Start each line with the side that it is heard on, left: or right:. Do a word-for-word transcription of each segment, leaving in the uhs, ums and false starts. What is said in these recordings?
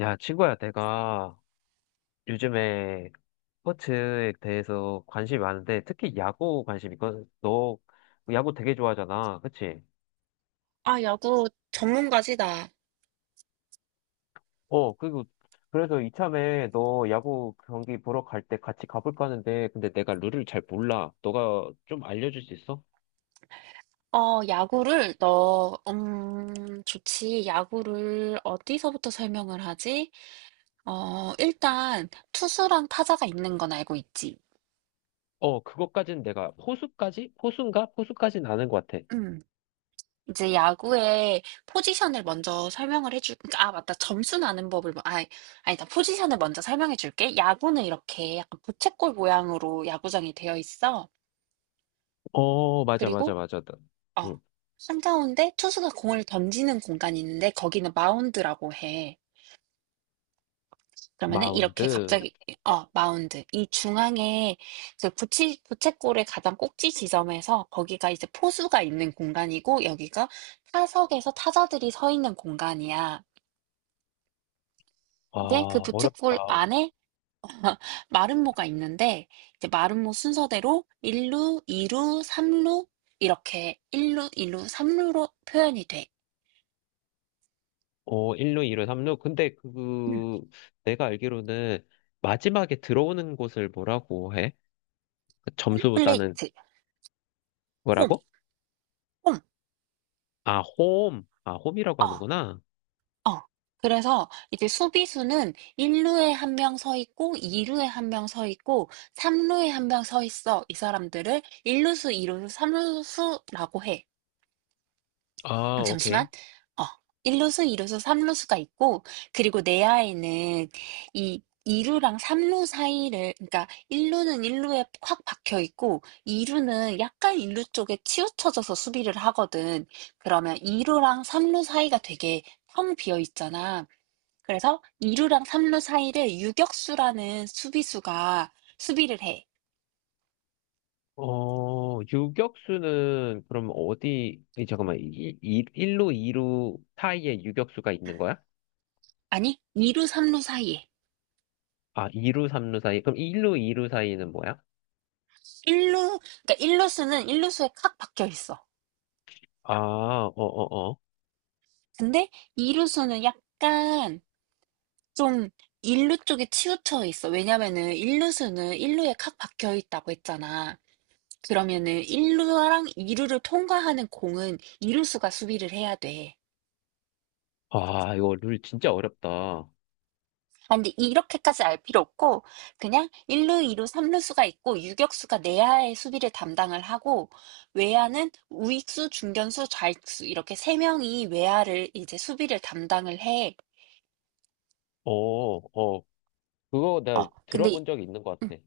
left: 야, 친구야, 내가 요즘에 스포츠에 대해서 관심이 많은데, 특히 야구 관심이 있거든. 너 야구 되게 좋아하잖아. 그치?
right: 아, 야구 전문가시다.
left: 어, 그리고, 그래서 이참에 너 야구 경기 보러 갈 때 같이 가볼까 하는데, 근데 내가 룰을 잘 몰라. 너가 좀 알려줄 수 있어?
right: 어, 야구를 너, 음, 좋지. 야구를 어디서부터 설명을 하지? 어, 일단 투수랑 타자가 있는 건 알고 있지.
left: 어, 그것까지는 내가, 포수까지? 포수인가? 포수까지는 아는 것 같아.
right: 음. 이제 야구의 포지션을 먼저 설명을 해줄, 그러니까, 아, 맞다. 점수 나는 법을, 뭐- 아, 아니다. 포지션을 먼저 설명해 줄게. 야구는 이렇게 약간 부채꼴 모양으로 야구장이 되어 있어.
left: 어, 맞아, 맞아,
right: 그리고,
left: 맞아. 나-
right: 어,
left: 응.
right: 한가운데 투수가 공을 던지는 공간이 있는데 거기는 마운드라고 해. 그러면은 이렇게
left: 마운드.
right: 갑자기 어 마운드 이 중앙에 그 부채 부채꼴의 가장 꼭지 지점에서 거기가 이제 포수가 있는 공간이고 여기가 타석에서 타자들이 서 있는 공간이야.
left: 아,
right: 이제 그 부채꼴
left: 어렵다.
right: 안에 마름모가 있는데 이제 마름모 순서대로 일 루, 이 루, 삼 루, 이렇게 일 루, 이 루, 삼 루로 표현이 돼.
left: 어, 일루, 이루, 삼루. 근데
right: 음,
left: 그, 내가 알기로는 마지막에 들어오는 곳을 뭐라고 해? 그 점수 따는
right: 홈플레이트, 홈,
left: 거라고?
right: 홈.
left: 아, 홈. 아, 홈이라고
right: 어
left: 하는구나.
right: 어. 그래서 이제 수비수는 일 루에 한 명 서 있고 이 루에 한 명 서 있고 삼 루에 한 명 서 있어. 이 사람들을 일 루수, 이 루수, 삼 루수라고 해.
left: 아,
right: 어, 잠시만.
left: 오케이.
right: 어. 일 루수, 이 루수, 삼 루수가 있고 그리고 내야에는 이 2 루랑 삼 루 사이를, 그러니까 일 루는 일 루에 확 박혀 있고 이 루는 약간 일 루 쪽에 치우쳐져서 수비를 하거든. 그러면 이 루랑 삼 루 사이가 되게 텅 비어 있잖아. 그래서 이 루랑 삼 루 사이를 유격수라는 수비수가 수비를 해.
left: 어, 유격수는 그럼 어디, 이, 잠깐만, 일루, 이루 사이에 유격수가 있는 거야?
right: 아니, 이 루, 삼 루 사이에.
left: 아, 이루, 삼루 사이. 그럼 일루, 이루 사이는 뭐야?
right: 일 루, 그러니까 일루수는 일 루수에 칵 박혀 있어.
left: 아, 어, 어, 어.
right: 근데 이 루수는 약간 좀 일 루 쪽에 치우쳐 있어. 왜냐면은 일 루수는 일 루에 칵 박혀 있다고 했잖아. 그러면은 일 루랑 이 루를 통과하는 공은 이 루수가 수비를 해야 돼.
left: 아, 이거 룰 진짜 어렵다. 어,
right: 아, 근데 이렇게까지 알 필요 없고, 그냥 일 루, 이 루, 삼 루수가 있고, 유격수가 내야의 수비를 담당을 하고, 외야는 우익수, 중견수, 좌익수, 이렇게 세 명이 외야를 이제 수비를 담당을 해.
left: 어. 그거
right: 어,
left: 내가
right: 근데, 이-
left: 들어본 적이 있는 것
right: 음,
left: 같아.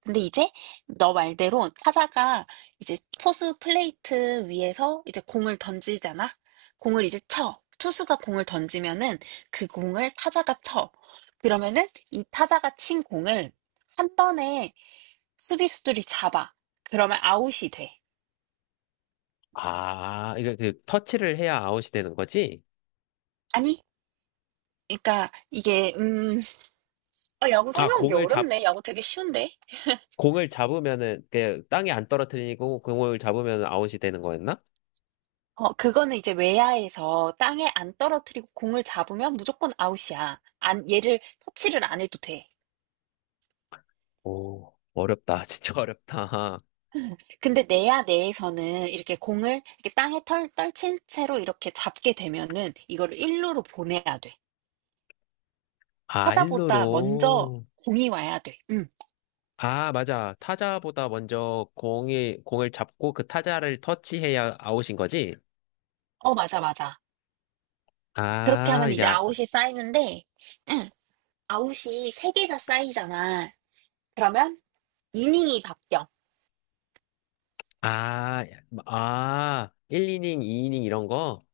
right: 근데 이제 너 말대로 타자가 이제 포수 플레이트 위에서 이제 공을 던지잖아? 공을 이제 쳐. 투수가 공을 던지면은 그 공을 타자가 쳐. 그러면은 이 타자가 친 공을 한 번에 수비수들이 잡아. 그러면 아웃이 돼.
left: 아, 이거 그 터치를 해야 아웃이 되는 거지?
right: 아니, 그러니까 이게, 음, 어, 야구
left: 아,
right: 설명하기
left: 공을 잡,
right: 어렵네. 야구 되게 쉬운데.
left: 공을 잡으면은, 그, 땅에 안 떨어뜨리고, 공을 잡으면 아웃이 되는 거였나?
right: 어, 그거는 이제 외야에서 땅에 안 떨어뜨리고 공을 잡으면 무조건 아웃이야. 안, 얘를 터치를 안 해도 돼.
left: 오, 어렵다. 진짜 어렵다.
right: 근데 내야 내에서는 이렇게 공을 이렇게 땅에 털, 떨친 채로 이렇게 잡게 되면은 이거를 일루로 보내야 돼.
left: 아,
right: 타자보다 먼저
left: 일루로.
right: 공이 와야 돼. 응.
left: 아, 맞아. 타자보다 먼저 공이, 공을 잡고 그 타자를 터치해야 아웃인 거지?
right: 어, 맞아, 맞아. 그렇게
left: 아,
right: 하면
left: 이제,
right: 이제
left: 아,
right: 아웃이 쌓이는데, 응, 아웃이 세 개 다 쌓이잖아. 그러면 이닝이 바뀌어.
left: 아, 아, 일 이닝, 이 이닝 이런 거?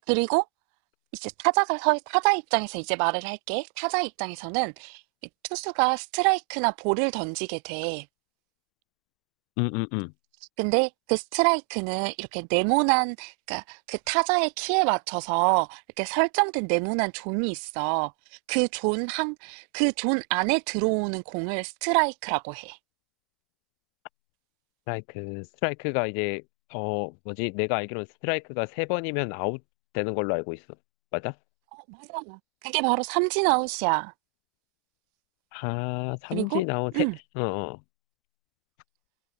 right: 그리고 이제 타자가 서, 타자 입장에서 이제 말을 할게. 타자 입장에서는 이 투수가 스트라이크나 볼을 던지게 돼.
left: 음, 음, 음.
right: 근데 그 스트라이크는 이렇게 네모난, 그러니까 그 타자의 키에 맞춰서 이렇게 설정된 네모난 존이 있어. 그 존 한, 그 존 안에 들어오는 공을 스트라이크라고 해.
left: 스트라이크, 스트라이크가 이제, 어, 뭐지? 내가 알기로는 스트라이크가 세 번이면 아웃 되는 걸로 알고 있어. 맞아?
right: 어, 맞아. 그게 바로 삼진 아웃이야.
left: 아,
right: 그리고,
left: 삼진 아웃 세,
right: 음.
left: 어, 어.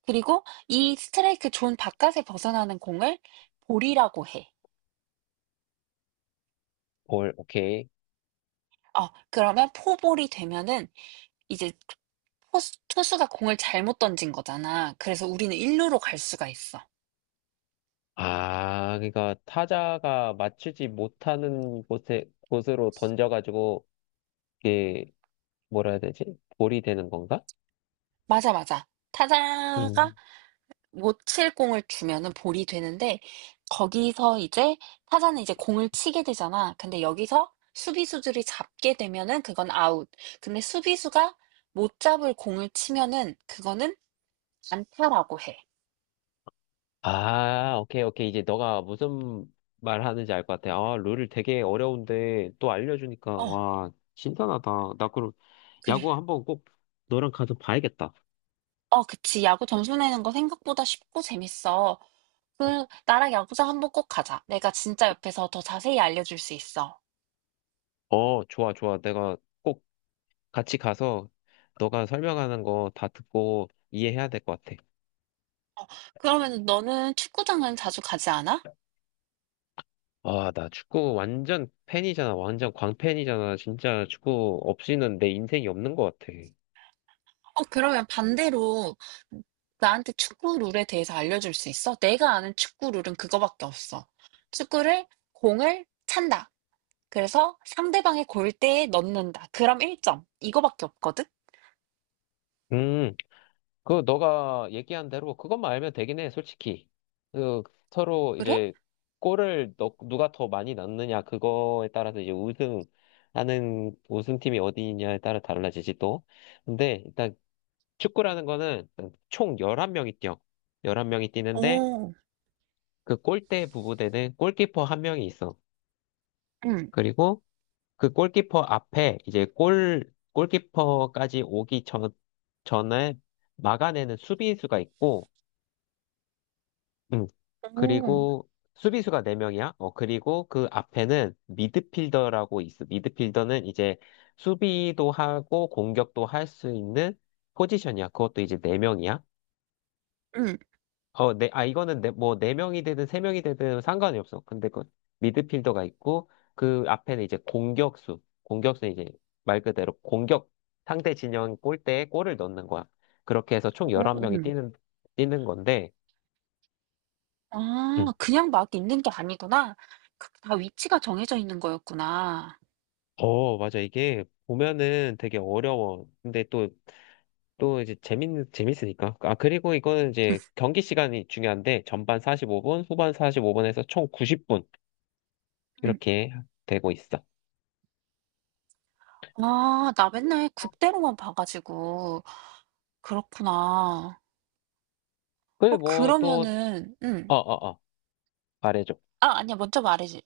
right: 그리고 이 스트라이크 존 바깥에 벗어나는 공을 볼이라고 해.
left: 볼, 오케이.
right: 어, 그러면 포볼이 되면은 이제 포수- 투수가 공을 잘못 던진 거잖아. 그래서 우리는 일루로 갈 수가 있어.
left: 아, 그러니까 타자가 맞추지 못하는 곳에, 곳으로 던져가지고, 이게, 뭐라 해야 되지? 볼이 되는 건가?
right: 맞아, 맞아. 타자가
left: 음.
right: 못칠 공을 주면은 볼이 되는데, 거기서 이제 타자는 이제 공을 치게 되잖아. 근데 여기서 수비수들이 잡게 되면은 그건 아웃. 근데 수비수가 못 잡을 공을 치면은 그거는 안타라고 해.
left: 아, 오케이, 오케이. 이제 너가 무슨 말 하는지 알 것 같아. 아, 룰을 되게 어려운데 또 알려주니까,
right: 어.
left: 와, 신선하다. 나 그럼
right: 그래.
left: 야구 한번 꼭 너랑 가서 봐야겠다.
right: 어, 그치. 야구 점수 내는 거 생각보다 쉽고 재밌어. 그, 나랑 야구장 한번 꼭 가자. 내가 진짜 옆에서 더 자세히 알려줄 수 있어.
left: 어, 좋아, 좋아. 내가 꼭 같이 가서 너가 설명하는 거 다 듣고 이해해야 될 것 같아.
right: 어, 그러면 너는 축구장은 자주 가지 않아?
left: 아, 나 축구 완전 팬이잖아. 완전 광팬이잖아. 진짜 축구 없이는 내 인생이 없는 것 같아.
right: 어, 그러면 반대로 나한테 축구 룰에 대해서 알려줄 수 있어? 내가 아는 축구 룰은 그거밖에 없어. 축구를, 공을 찬다. 그래서 상대방의 골대에 넣는다. 그럼 일 점. 이거밖에 없거든?
left: 음. 그 너가 얘기한 대로 그것만 알면 되긴 해, 솔직히. 그 서로
right: 그래?
left: 이제 골을 넣- 누가 더 많이 넣느냐 그거에 따라서 이제 우승하는 우승팀이 어디냐에 따라 달라지지 또. 근데 일단 축구라는 거는 총 열한 명이 뛰어. 열한 명이 뛰는데
right: 오,
left: 그 골대 부부대는 골키퍼 한 명이 있어.
right: 응,
left: 그리고 그 골키퍼 앞에 이제 골 골키퍼까지 오기 전 전에 막아내는 수비수가 있고 응.
right: 오,
left: 그리고 수비수가 네 명이야. 어, 그리고 그 앞에는 미드필더라고 있어. 미드필더는 이제 수비도 하고 공격도 할 수 있는 포지션이야. 그것도 이제 네 명이야.
right: 응,
left: 어, 네, 아, 이거는 네, 뭐 네 명이 되든 세 명이 되든 상관이 없어. 근데 그 미드필더가 있고 그 앞에는 이제 공격수. 공격수는 이제 말 그대로 공격 상대 진영 골대에 골을 넣는 거야. 그렇게 해서 총
right: 오.
left: 열한 명이
right: 응.
left: 뛰는, 뛰는 건데,
right: 아,
left: 응.
right: 그냥 막 있는 게 아니구나. 그다 위치가 정해져 있는 거였구나.
left: 어, 맞아. 이게 보면은 되게 어려워. 근데 또, 또 이제 재밌, 재밌으니까. 아, 그리고 이거는 이제 경기 시간이 중요한데, 전반 사십오 분, 후반 사십오 분에서 총 구십 분.
right: 음.
left: 이렇게 되고 있어.
right: 아, 나 맨날 국대로만 봐 가지고 그렇구나.
left: 그래,
right: 어
left: 뭐 또,
right: 그러면은
left: 어,
right: 음.
left: 어, 어, 말해줘.
right: 아, 아니야. 먼저 말해줘.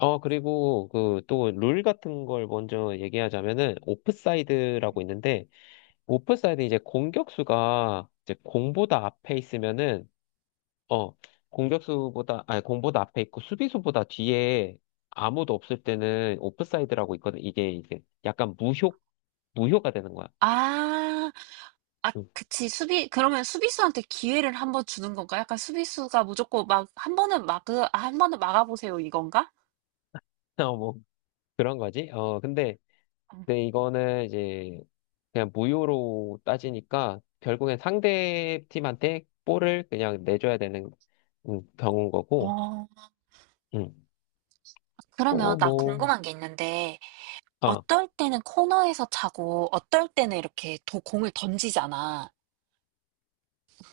left: 어, 그리고 그 또 룰 같은 걸 먼저 얘기하자면은, 오프사이드라고 있는데, 오프사이드 이제 공격수가 이제 공보다 앞에 있으면은 어, 공격수보다, 아니, 공보다 앞에 있고 수비수보다 뒤에 아무도 없을 때는 오프사이드라고 있거든. 이게 이제 약간 무효, 무효가 되는 거야.
right: 아. 아,
left: 음.
right: 그치. 수비 그러면 수비수한테 기회를 한번 주는 건가? 약간 수비수가 무조건 막 한 번은, 막 '아, 한 번은 막아 보세요.' 이건가?
left: 어, 뭐, 그런 거지. 어, 근데,
right: 음.
left: 근데 이거는 이제 그냥 무효로 따지니까 결국엔 상대 팀한테 볼을 그냥 내줘야 되는 음, 경우인 거고,
right: 어.
left: 음. 어,
right: 그러면 나
left: 뭐,
right: 궁금한 게 있는데,
left: 아,
right: 어떨 때는 코너에서 차고 어떨 때는 이렇게 도 공을 던지잖아.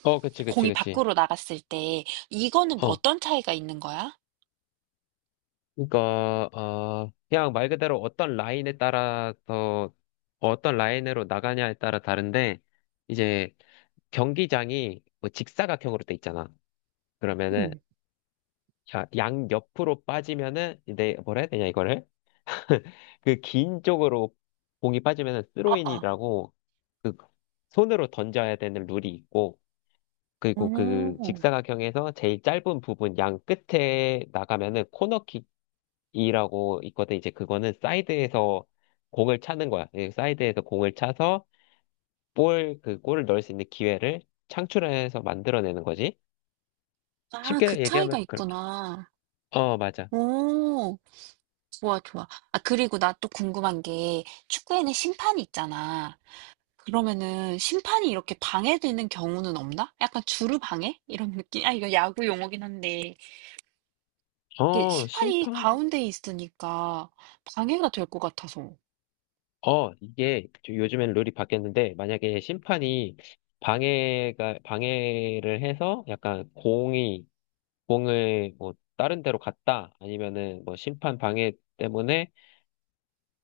left: 어, 그치, 그치,
right: 공이
left: 그치.
right: 밖으로 나갔을 때, 이거는 뭐
left: 어.
right: 어떤 차이가 있는 거야?
left: 그러니까 어 그냥 말 그대로 어떤 라인에 따라서 어떤 라인으로 나가냐에 따라 다른데 이제 경기장이 뭐 직사각형으로 돼 있잖아. 그러면은
right: 음.
left: 야- 양 옆으로 빠지면은 내 뭐라 해야 되냐 이거를 그 긴 쪽으로 공이 빠지면은
right: 어어.
left: 스로인이라고 그 손으로 던져야 되는 룰이 있고 그리고 그
right: 오.
left: 직사각형에서 제일 짧은 부분 양 끝에 나가면은 코너킥이라고 있거든. 이제 그거는 사이드에서 공을 차는 거야. 예, 사이드에서 공을 차서 볼, 그 골을 넣을 수 있는 기회를 창출해서 만들어내는 거지.
right: 아, 그
left: 쉽게
right: 차이가
left: 얘기하면 그렇게.
right: 있구나.
left: 어, 맞아.
right: 오. 좋아, 좋아. 아, 그리고 나 또 궁금한 게, 축구에는 심판이 있잖아. 그러면은 심판이 이렇게 방해되는 경우는 없나? 약간 주루 방해? 이런 느낌? 아, 이거 야구 용어긴 한데. 이게
left: 어,
right: 심판이
left: 심판?
right: 가운데 있으니까 방해가 될 것 같아서.
left: 어, 이게 요즘엔 룰이 바뀌었는데, 만약에 심판이 방해가, 방해를 해서 약간 공이, 공을 뭐 다른 데로 갔다, 아니면은 뭐 심판 방해 때문에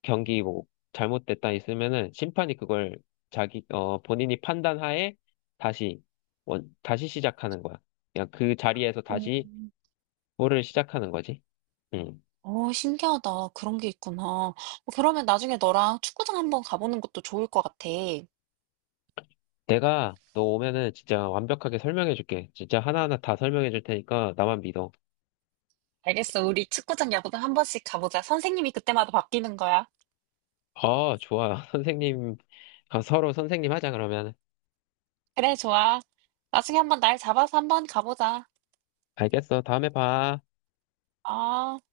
left: 경기 뭐 잘못됐다 있으면은 심판이 그걸 자기, 어, 본인이 판단하에 다시, 원, 다시 시작하는 거야. 그냥 그 자리에서
right: 어.
left: 다시 볼을 시작하는 거지. 음.
right: 어, 신기하다. 그런 게 있구나. 어, 그러면 나중에 너랑 축구장 한번 가보는 것도 좋을 것 같아.
left: 내가 너 오면은 진짜 완벽하게 설명해 줄게. 진짜 하나하나 다 설명해 줄 테니까 나만 믿어.
right: 알겠어. 우리 축구장 야구장 한 번씩 가보자. 선생님이 그때마다 바뀌는 거야.
left: 아, 좋아. 선생님, 아, 서로 선생님 하자, 그러면.
right: 그래, 좋아. 나중에 한번 날 잡아서 한번 가보자.
left: 알겠어. 다음에 봐.
right: 아.